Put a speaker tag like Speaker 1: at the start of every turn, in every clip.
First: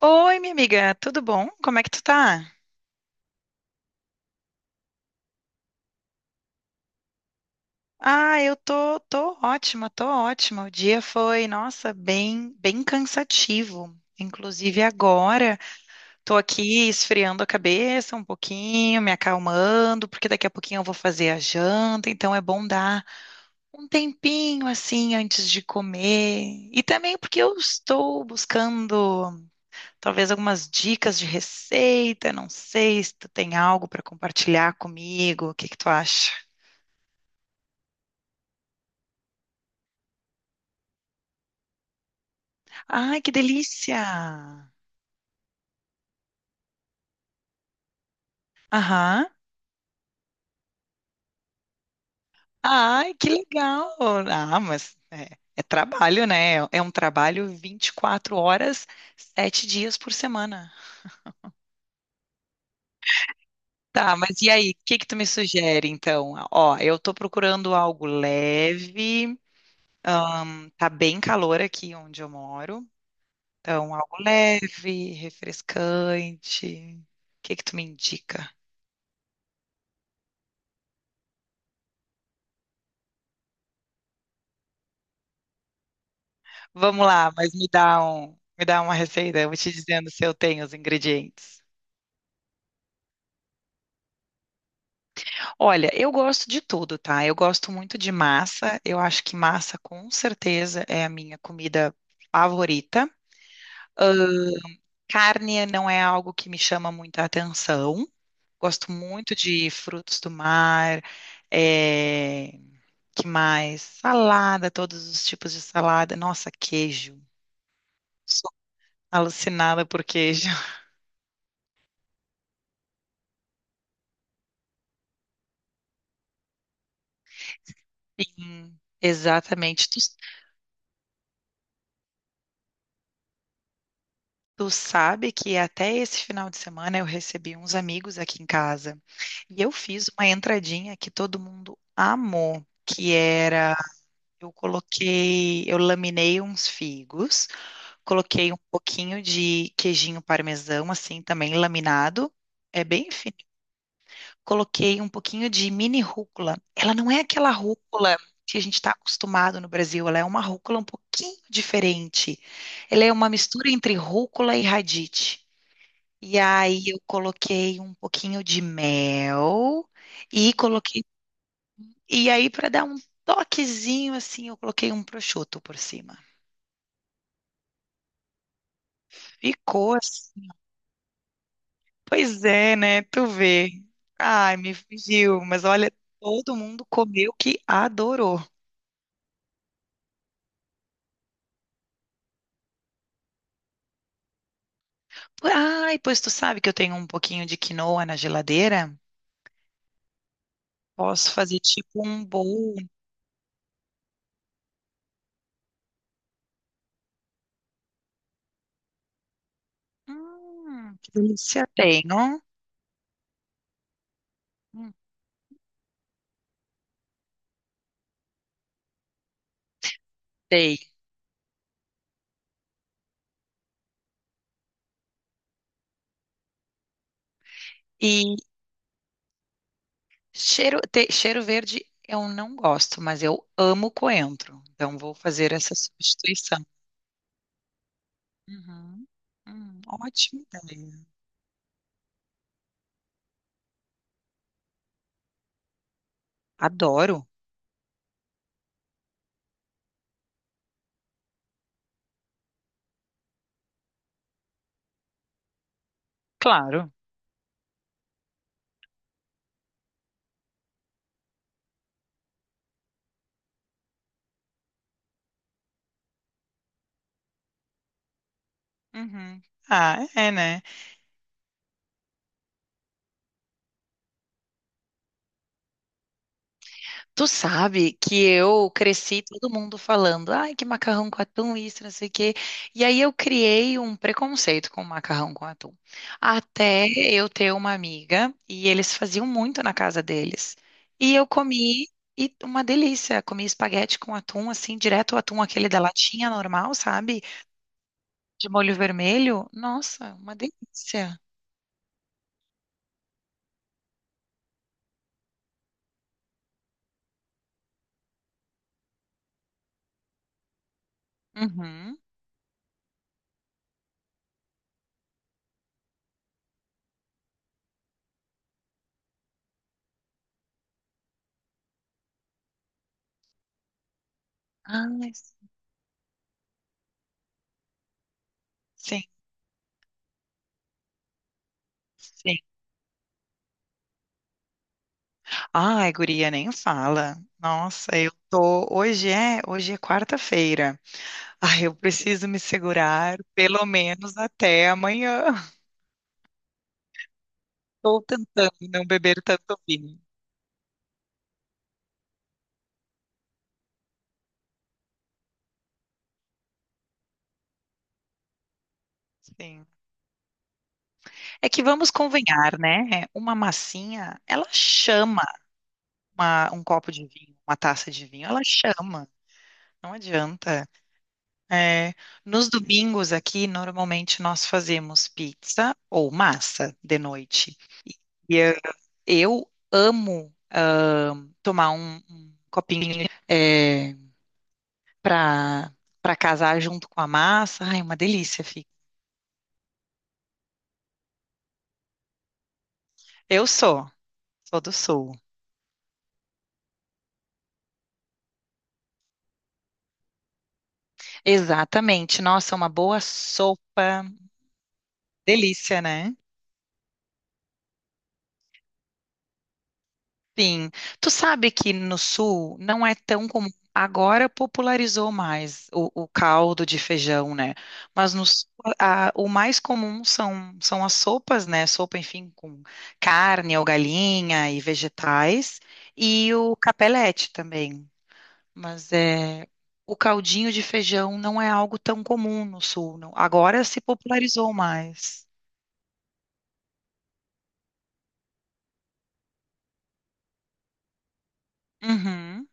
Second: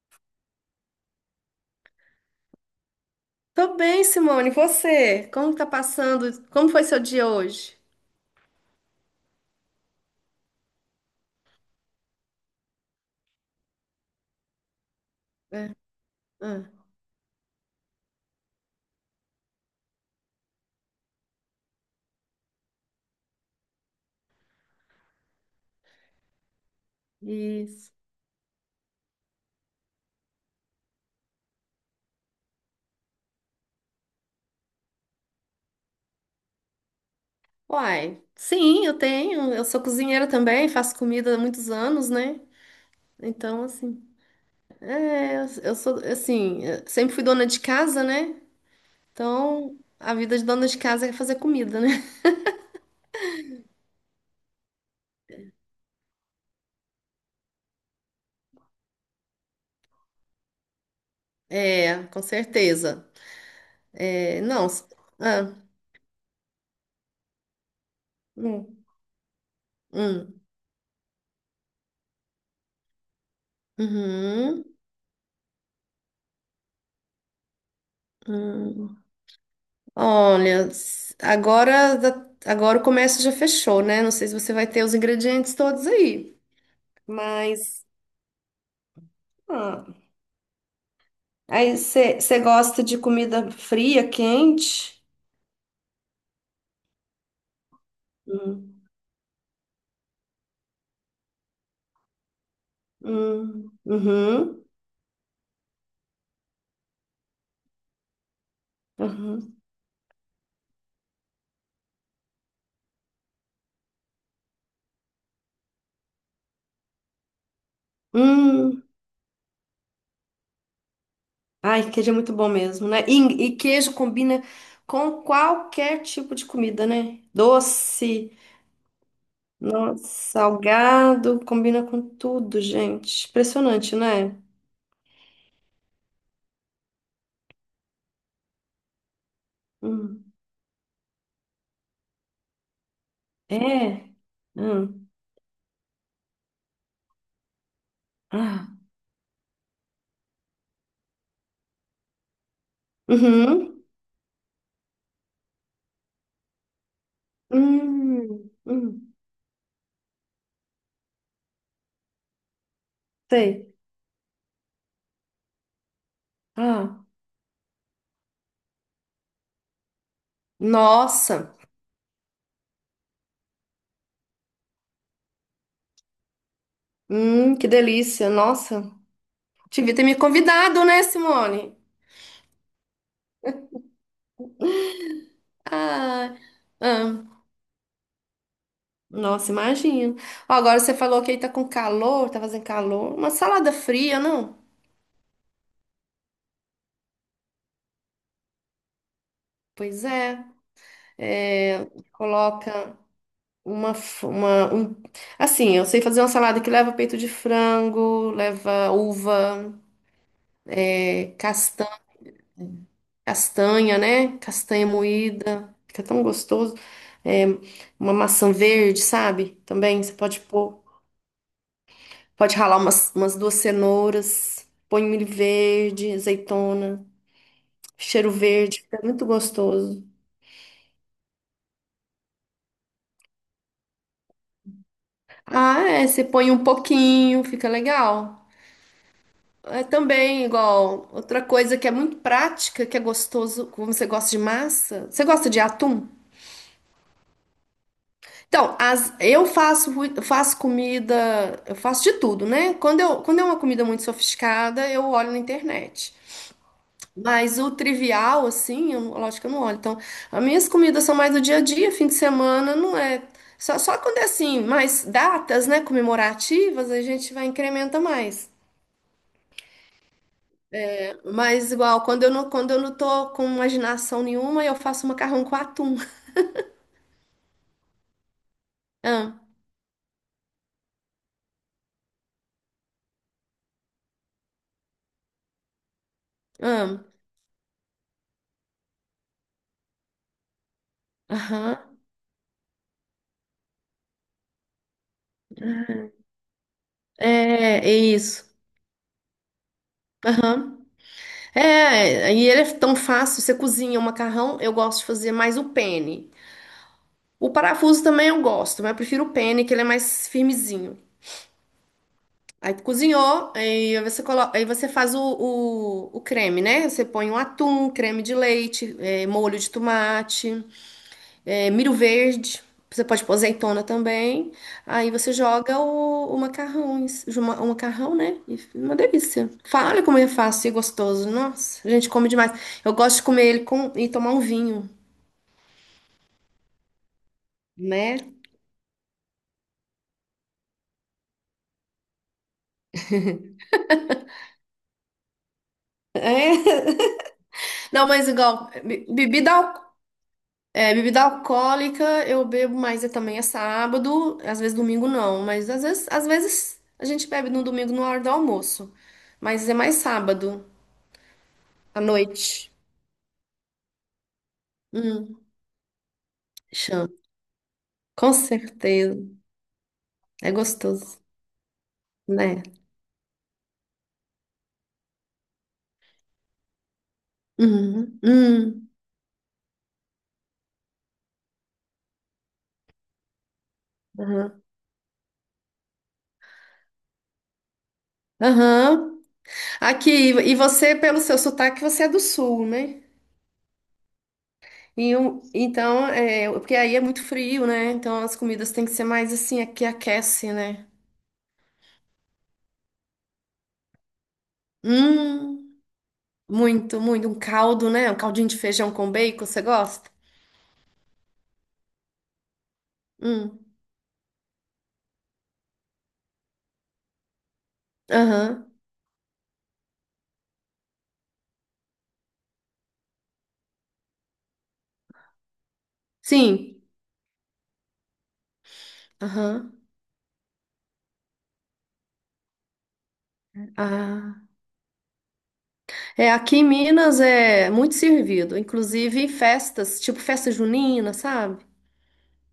Speaker 1: Oi, minha amiga, tudo bom? Como é que tu tá?
Speaker 2: Tô bem, Simone. E você? Como tá passando? Como foi seu dia hoje?
Speaker 1: Ah, eu tô ótima, tô ótima. O dia foi, nossa, bem cansativo. Inclusive agora, tô
Speaker 2: Ah,
Speaker 1: aqui esfriando a cabeça um pouquinho, me acalmando, porque daqui a pouquinho eu vou fazer a janta, então é bom dar um tempinho assim antes de comer. E também porque eu
Speaker 2: isso.
Speaker 1: estou buscando talvez algumas dicas de receita, não sei se tu tem algo para compartilhar comigo, o que que tu acha?
Speaker 2: Uai, sim, eu tenho. Eu sou cozinheira também, faço comida há muitos anos, né?
Speaker 1: Ai, que
Speaker 2: Então, assim,
Speaker 1: delícia!
Speaker 2: eu sou, assim, eu sempre fui dona de casa, né?
Speaker 1: Aham.
Speaker 2: Então, a vida de dona de casa é fazer comida, né?
Speaker 1: Ai, que legal! Ah, mas é, é trabalho, né? É um trabalho 24 horas, 7 dias por semana.
Speaker 2: É, com certeza.
Speaker 1: Tá,
Speaker 2: É,
Speaker 1: mas e
Speaker 2: não.
Speaker 1: aí, o que que tu me
Speaker 2: Ah,
Speaker 1: sugere, então? Ó, eu tô procurando algo
Speaker 2: hum,
Speaker 1: leve,
Speaker 2: hum,
Speaker 1: tá bem calor aqui onde eu moro, então algo
Speaker 2: uhum,
Speaker 1: leve, refrescante. O que que tu me indica?
Speaker 2: hum. Olha, agora, agora o comércio já fechou, né? Não sei se você vai ter os ingredientes todos aí,
Speaker 1: Vamos lá, mas
Speaker 2: mas
Speaker 1: me dá uma receita, eu vou te
Speaker 2: ah,
Speaker 1: dizendo se eu tenho os ingredientes.
Speaker 2: aí você gosta de comida fria, quente?
Speaker 1: Olha, eu gosto de tudo, tá? Eu gosto muito de massa.
Speaker 2: Hum,
Speaker 1: Eu acho que massa, com certeza, é a minha comida favorita.
Speaker 2: uhum,
Speaker 1: Carne não é algo que me chama muita atenção. Gosto muito
Speaker 2: uhum,
Speaker 1: de frutos do mar, é... que mais? Salada, todos os tipos de salada. Nossa, queijo. Sou
Speaker 2: hum.
Speaker 1: alucinada por queijo.
Speaker 2: Ai, queijo é muito bom mesmo, né? E queijo combina com qualquer tipo de comida, né? Doce,
Speaker 1: Sim, exatamente. Tu
Speaker 2: nossa, salgado, combina com tudo, gente. Impressionante, né?
Speaker 1: Tu sabe que até esse final de semana eu recebi uns amigos aqui em casa e eu fiz uma
Speaker 2: Hum.
Speaker 1: entradinha que todo mundo amou, que era
Speaker 2: É. Hum.
Speaker 1: eu laminei uns figos, coloquei um
Speaker 2: Ah.
Speaker 1: pouquinho de queijinho parmesão assim também laminado, é bem fino.
Speaker 2: Uhum.
Speaker 1: Coloquei um pouquinho de mini rúcula. Ela não é aquela rúcula
Speaker 2: Hum.
Speaker 1: que a gente está
Speaker 2: Hum.
Speaker 1: acostumado no Brasil, ela é uma rúcula um pouquinho diferente. Ela é uma mistura
Speaker 2: Sei.
Speaker 1: entre rúcula e radite. E aí eu
Speaker 2: Ah.
Speaker 1: coloquei um pouquinho de mel e coloquei
Speaker 2: Nossa.
Speaker 1: e aí para dar um toquezinho assim, eu coloquei um prosciutto por cima.
Speaker 2: Que delícia. Nossa.
Speaker 1: Ficou
Speaker 2: Devia ter me
Speaker 1: assim.
Speaker 2: convidado, né, Simone?
Speaker 1: Pois é, né? Tu vê. Ai, me fugiu, mas olha,
Speaker 2: Ah.
Speaker 1: todo mundo comeu
Speaker 2: Ah.
Speaker 1: que adorou.
Speaker 2: Nossa, imagino. Ó, agora você falou que aí tá com calor, tá fazendo calor. Uma salada fria, não?
Speaker 1: Ai, pois tu sabe que eu tenho um pouquinho de quinoa na geladeira?
Speaker 2: Pois é.
Speaker 1: Posso fazer
Speaker 2: É,
Speaker 1: tipo um bowl.
Speaker 2: coloca uma assim, eu sei fazer uma salada que leva peito de frango, leva uva,
Speaker 1: Que
Speaker 2: é,
Speaker 1: delícia. Tenho.
Speaker 2: castanha, né? Castanha
Speaker 1: Hum,
Speaker 2: moída, fica tão gostoso. É, uma maçã verde, sabe? Também você pode
Speaker 1: Sei.
Speaker 2: pôr, pode ralar umas duas cenouras, põe um milho verde, azeitona, cheiro
Speaker 1: E
Speaker 2: verde, fica muito gostoso.
Speaker 1: Cheiro verde eu não gosto, mas eu amo coentro. Então vou fazer essa
Speaker 2: Ah, é, você põe um
Speaker 1: substituição.
Speaker 2: pouquinho, fica legal.
Speaker 1: Uhum.
Speaker 2: É
Speaker 1: Ótima
Speaker 2: também
Speaker 1: ideia.
Speaker 2: igual outra coisa que é muito prática, que é gostoso, como você gosta de massa. Você gosta de atum?
Speaker 1: Adoro.
Speaker 2: Então, eu faço, faço comida, eu faço de tudo, né? Quando é uma comida muito sofisticada, eu olho na internet.
Speaker 1: Claro.
Speaker 2: Mas o trivial, assim, eu, não- lógico que eu não olho. Então, as minhas comidas são mais do dia a dia, fim de semana, não é. Só quando é assim, mais datas, né, comemorativas, a gente vai incrementa mais.
Speaker 1: Uhum. Ah, é, né?
Speaker 2: Mas igual, quando eu não tô com imaginação nenhuma, eu faço macarrão com atum.
Speaker 1: Tu sabe que eu cresci
Speaker 2: Amo,
Speaker 1: todo mundo falando, ai, que macarrão com atum, isso, não sei o quê. E aí eu criei um preconceito com macarrão com atum. Até
Speaker 2: amo.
Speaker 1: eu ter uma amiga, e eles faziam muito na casa deles. E eu comi,
Speaker 2: Aham.
Speaker 1: e uma delícia. Comi espaguete com atum, assim, direto o atum, aquele da latinha normal, sabe?
Speaker 2: É, é isso.
Speaker 1: De molho vermelho. Nossa, uma
Speaker 2: Aham.
Speaker 1: delícia.
Speaker 2: É, e ele é tão fácil. Você cozinha o macarrão, eu gosto de fazer mais o penne. O parafuso também eu gosto, mas eu prefiro o penne, que ele é mais firmezinho.
Speaker 1: Uhum.
Speaker 2: Aí cozinhou, aí você coloca, aí você faz o creme, né? Você põe um atum, creme de leite, molho de tomate. Milho verde. Você pode pôr azeitona também. Aí
Speaker 1: Ai,
Speaker 2: você joga o macarrão, né? E fica uma
Speaker 1: sim,
Speaker 2: delícia. Olha como é fácil e gostoso. Nossa, a gente come
Speaker 1: sim.
Speaker 2: demais. Eu gosto de comer ele e tomar um vinho,
Speaker 1: Ai, guria, nem fala. Nossa, eu
Speaker 2: né?
Speaker 1: tô. Hoje é quarta-feira. Ai, eu preciso me segurar pelo menos até amanhã.
Speaker 2: É.
Speaker 1: Estou
Speaker 2: Não, mas
Speaker 1: tentando
Speaker 2: igual,
Speaker 1: não beber tanto vinho.
Speaker 2: bebida alcoólica eu bebo mais também é sábado, às vezes domingo não, mas às vezes a gente bebe no domingo na hora do almoço.
Speaker 1: Sim.
Speaker 2: Mas é mais sábado,
Speaker 1: É que vamos
Speaker 2: à
Speaker 1: convenhar,
Speaker 2: noite.
Speaker 1: né? Uma massinha, ela chama
Speaker 2: Hum.
Speaker 1: um copo de vinho, uma taça de vinho,
Speaker 2: Com
Speaker 1: ela chama.
Speaker 2: certeza.
Speaker 1: Não
Speaker 2: É
Speaker 1: adianta.
Speaker 2: gostoso,
Speaker 1: É, nos
Speaker 2: né?
Speaker 1: domingos aqui, normalmente nós fazemos pizza ou massa de noite.
Speaker 2: Uhum,
Speaker 1: E eu
Speaker 2: uhum,
Speaker 1: eu amo um copinho é,
Speaker 2: uhum.
Speaker 1: para para casar junto com a massa. Ai, uma delícia, fica.
Speaker 2: Aham. Aqui, e você, pelo seu sotaque, você é do sul, né?
Speaker 1: Eu sou, sou do
Speaker 2: E
Speaker 1: sul.
Speaker 2: eu- então, é, porque aí é muito frio, né? Então as comidas têm que ser mais assim, é que aquece, né?
Speaker 1: Exatamente. Nossa, uma boa sopa.
Speaker 2: Hum.
Speaker 1: Delícia, né?
Speaker 2: Muito, muito. Um caldo, né? Um caldinho de feijão com bacon, você gosta?
Speaker 1: Sim. Tu sabe que no sul não é tão comum.
Speaker 2: Hum.
Speaker 1: Agora popularizou mais o caldo de feijão, né? Mas no sul,
Speaker 2: Aham.
Speaker 1: o mais comum são, são as sopas, né? Sopa, enfim, com carne ou galinha e vegetais. E o
Speaker 2: Sim.
Speaker 1: capelete também. Mas é,
Speaker 2: Aham.
Speaker 1: o caldinho de feijão não é algo tão comum no sul, não. Agora se
Speaker 2: Ah.
Speaker 1: popularizou mais.
Speaker 2: É, aqui em Minas é muito servido, inclusive em festas, tipo festa junina, sabe?
Speaker 1: Uhum,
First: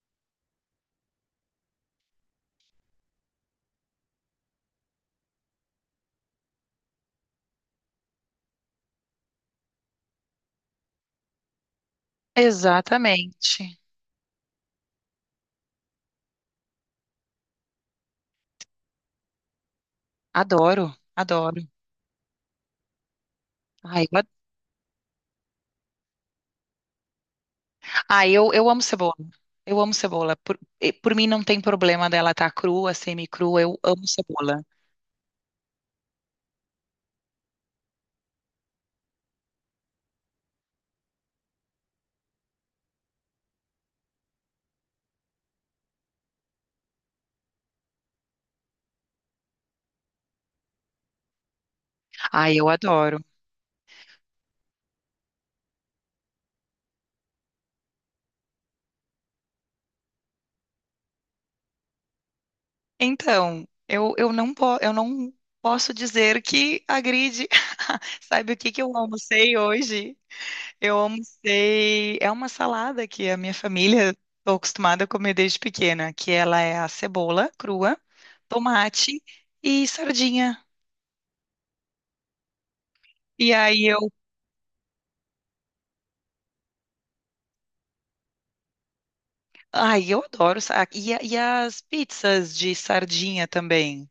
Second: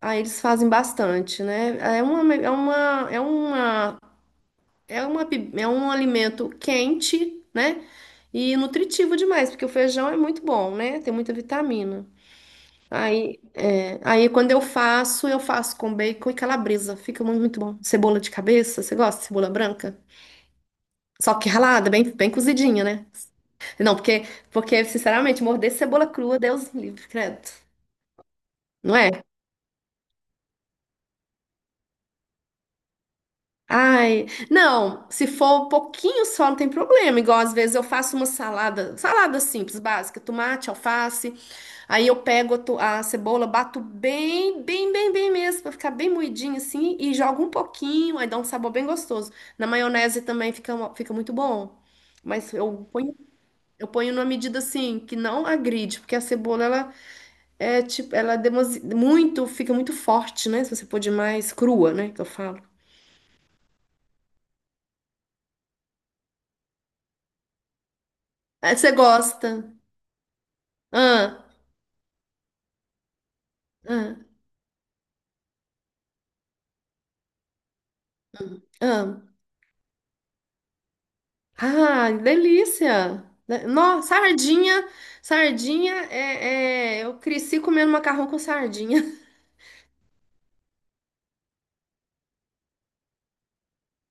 Speaker 2: Ah, eles fazem bastante, né? É uma, é um alimento quente, né? E nutritivo demais, porque o feijão é muito bom, né? Tem muita vitamina. Aí,
Speaker 1: exatamente.
Speaker 2: é, aí quando eu faço com bacon e calabresa. Fica muito, muito bom. Cebola de cabeça, você gosta de cebola branca?
Speaker 1: Adoro,
Speaker 2: Só que
Speaker 1: adoro.
Speaker 2: ralada, bem, bem cozidinha, né? Não,
Speaker 1: Ai, eu,
Speaker 2: porque,
Speaker 1: ad-
Speaker 2: porque, sinceramente, morder cebola crua, Deus me livre, credo.
Speaker 1: ai, eu amo
Speaker 2: Não é?
Speaker 1: cebola. Eu amo cebola. E por mim não tem problema dela estar crua, semi-crua. Eu amo
Speaker 2: Ai,
Speaker 1: cebola.
Speaker 2: não, se for um pouquinho só, não tem problema. Igual às vezes eu faço uma salada, salada simples, básica, tomate, alface. Aí eu pego a cebola, bato bem, bem, bem, bem mesmo, pra ficar bem moidinha assim, e jogo um pouquinho, aí dá um sabor bem gostoso. Na maionese também fica muito bom. Mas
Speaker 1: Ai, eu
Speaker 2: eu ponho,
Speaker 1: adoro.
Speaker 2: eu ponho numa medida assim, que não agride, porque a cebola, ela é muito, fica muito forte, né? Se você pôr demais crua, né? Que eu falo.
Speaker 1: Eu não posso dizer que agride. Sabe o que
Speaker 2: Aí
Speaker 1: que
Speaker 2: você
Speaker 1: eu almocei
Speaker 2: gosta.
Speaker 1: hoje? Eu
Speaker 2: Ah,
Speaker 1: almocei. É uma salada que a minha família
Speaker 2: ah,
Speaker 1: estou acostumada a comer desde pequena, que ela é a cebola crua,
Speaker 2: ah.
Speaker 1: tomate e sardinha.
Speaker 2: Ah, delícia!
Speaker 1: E aí eu,
Speaker 2: Nossa, sardinha, sardinha, eu cresci comendo macarrão com sardinha.
Speaker 1: ai, eu adoro. E as pizzas de sardinha também,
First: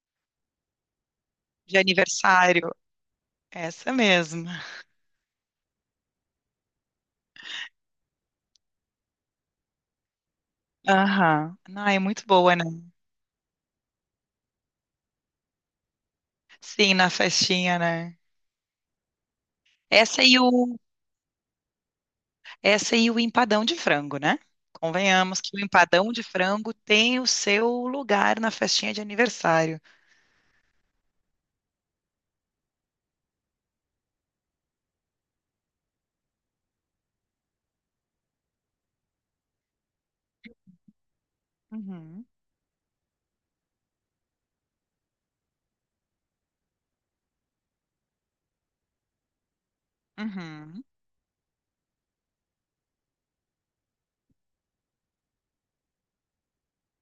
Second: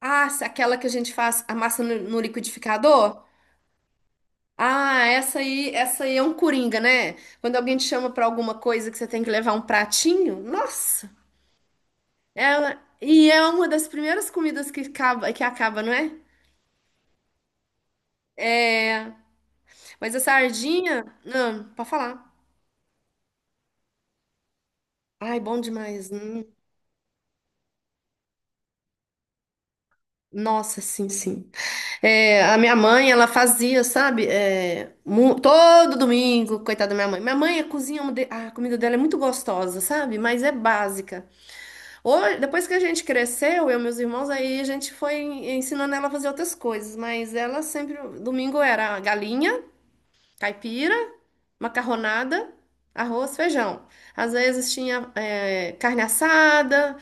Speaker 2: Ah, aquela que a gente faz a
Speaker 1: de
Speaker 2: massa no
Speaker 1: aniversário.
Speaker 2: liquidificador?
Speaker 1: Essa mesmo.
Speaker 2: Ah, essa aí é um coringa, né? Quando alguém te chama pra alguma coisa que você tem que levar um pratinho, nossa!
Speaker 1: Aham. Ah, é muito boa, né?
Speaker 2: E é uma das primeiras comidas que acaba, não é?
Speaker 1: Sim, na festinha, né?
Speaker 2: Mas a
Speaker 1: Essa e o
Speaker 2: sardinha, não, pode falar.
Speaker 1: Essa e o empadão de frango, né?
Speaker 2: Ai,
Speaker 1: Convenhamos que o
Speaker 2: bom demais.
Speaker 1: empadão de
Speaker 2: Hum.
Speaker 1: frango tem o seu lugar na festinha de aniversário.
Speaker 2: Nossa, sim, sim. É, a minha mãe, ela fazia, sabe? É, todo domingo, coitada da minha mãe. Minha mãe cozinha, a comida dela é muito gostosa, sabe? Mas é básica.
Speaker 1: Uhum,
Speaker 2: Hoje, depois que a gente cresceu, eu e meus irmãos, aí a gente foi ensinando ela a fazer outras coisas. Mas ela sempre, domingo era galinha,
Speaker 1: uhum,
Speaker 2: caipira, macarronada, arroz, feijão. Às vezes tinha, carne assada,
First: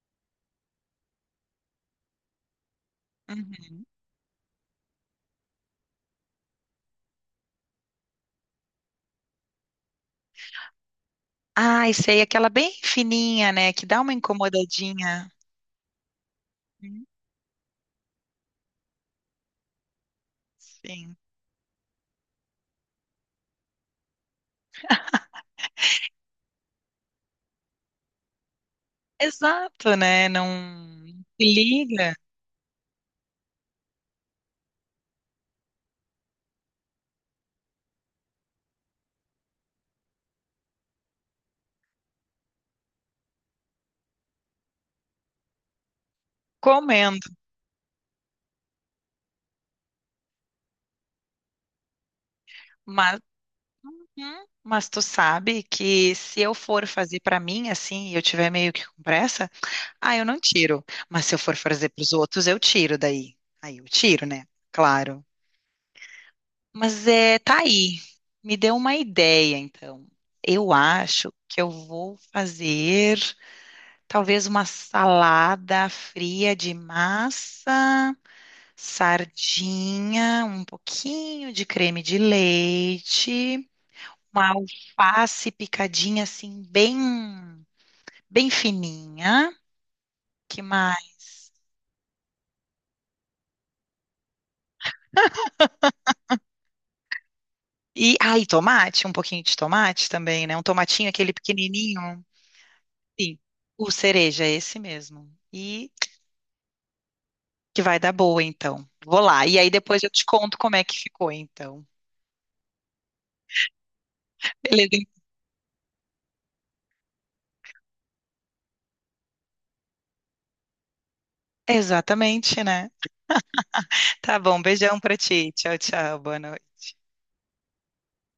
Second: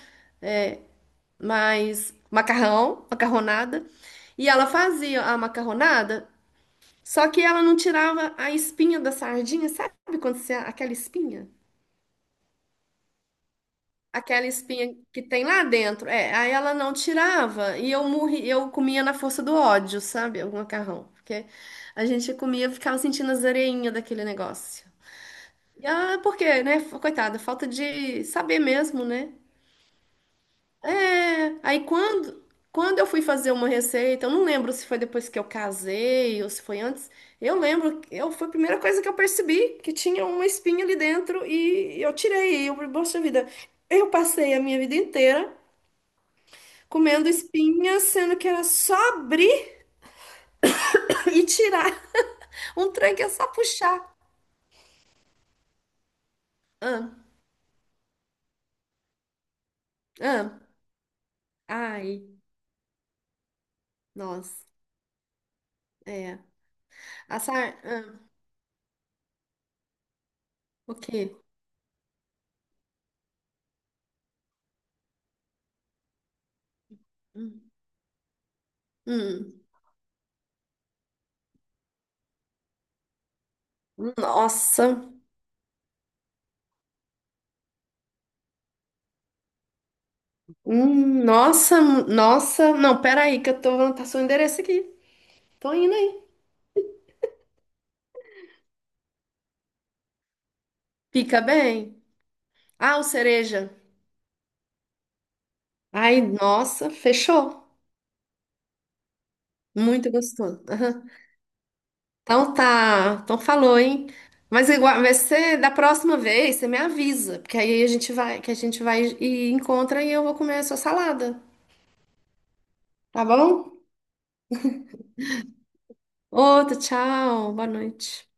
Speaker 2: mas macarrão, macarronada.
Speaker 1: uhum.
Speaker 2: E ela fazia a macarronada. Só que ela não tirava a espinha da sardinha, sabe quando você, aquela espinha?
Speaker 1: Ai, sei, aquela bem fininha, né? Que dá uma
Speaker 2: Aquela espinha que
Speaker 1: incomodadinha.
Speaker 2: tem lá dentro. É, aí ela não
Speaker 1: Hum,
Speaker 2: tirava e eu morri, eu comia na força do ódio, sabe? O macarrão.
Speaker 1: Sim.
Speaker 2: Porque a gente comia, ficava sentindo as areinhas daquele negócio. Porque, né? Coitada, falta de saber mesmo, né?
Speaker 1: Exato, né? Não se
Speaker 2: É, aí
Speaker 1: liga
Speaker 2: quando eu fui fazer uma receita, eu não lembro se foi depois que eu casei ou se foi antes. Eu lembro, que eu foi a primeira coisa que eu percebi que tinha uma espinha ali dentro e eu tirei. E eu, falei, poxa vida, eu passei a minha vida inteira
Speaker 1: comendo.
Speaker 2: comendo espinha, sendo que era só abrir e tirar. Um trem
Speaker 1: Mas,
Speaker 2: que é só puxar.
Speaker 1: uhum, mas tu sabe que se eu for
Speaker 2: Ah,
Speaker 1: fazer pra mim assim, e eu tiver meio que com pressa. Ah, eu não
Speaker 2: ah,
Speaker 1: tiro. Mas se eu for fazer para os
Speaker 2: ai,
Speaker 1: outros, eu tiro daí. Aí eu tiro, né?
Speaker 2: nossa,
Speaker 1: Claro.
Speaker 2: é.
Speaker 1: Mas é, tá
Speaker 2: Assar,
Speaker 1: aí. Me deu uma ideia, então. Eu
Speaker 2: o quê?
Speaker 1: acho que eu vou fazer talvez uma salada fria de
Speaker 2: Hum,
Speaker 1: massa,
Speaker 2: hum,
Speaker 1: sardinha, um pouquinho de creme de leite, uma
Speaker 2: nossa.
Speaker 1: alface picadinha assim bem fininha. Que mais?
Speaker 2: Nossa, nossa. Não, peraí, que eu tô vou anotar seu endereço aqui. Tô indo aí.
Speaker 1: E aí, tomate, um pouquinho de tomate também, né? Um tomatinho, aquele
Speaker 2: Fica bem.
Speaker 1: pequenininho.
Speaker 2: Ah, o
Speaker 1: Sim,
Speaker 2: cereja.
Speaker 1: o cereja, é esse mesmo. E
Speaker 2: Ai, nossa, fechou.
Speaker 1: que vai dar boa, então. Vou lá. E aí depois eu
Speaker 2: Muito
Speaker 1: te conto
Speaker 2: gostoso.
Speaker 1: como é que
Speaker 2: Aham.
Speaker 1: ficou, então.
Speaker 2: Então tá. Então falou, hein? Mas
Speaker 1: Beleza?
Speaker 2: igual, vai ser da próxima vez, você me avisa, porque aí a gente vai, que a gente vai e encontra e eu vou comer a sua salada,
Speaker 1: Exatamente, né?
Speaker 2: tá bom?
Speaker 1: Tá bom, beijão pra ti. Tchau, tchau. Boa noite.
Speaker 2: Outro, tchau, boa noite.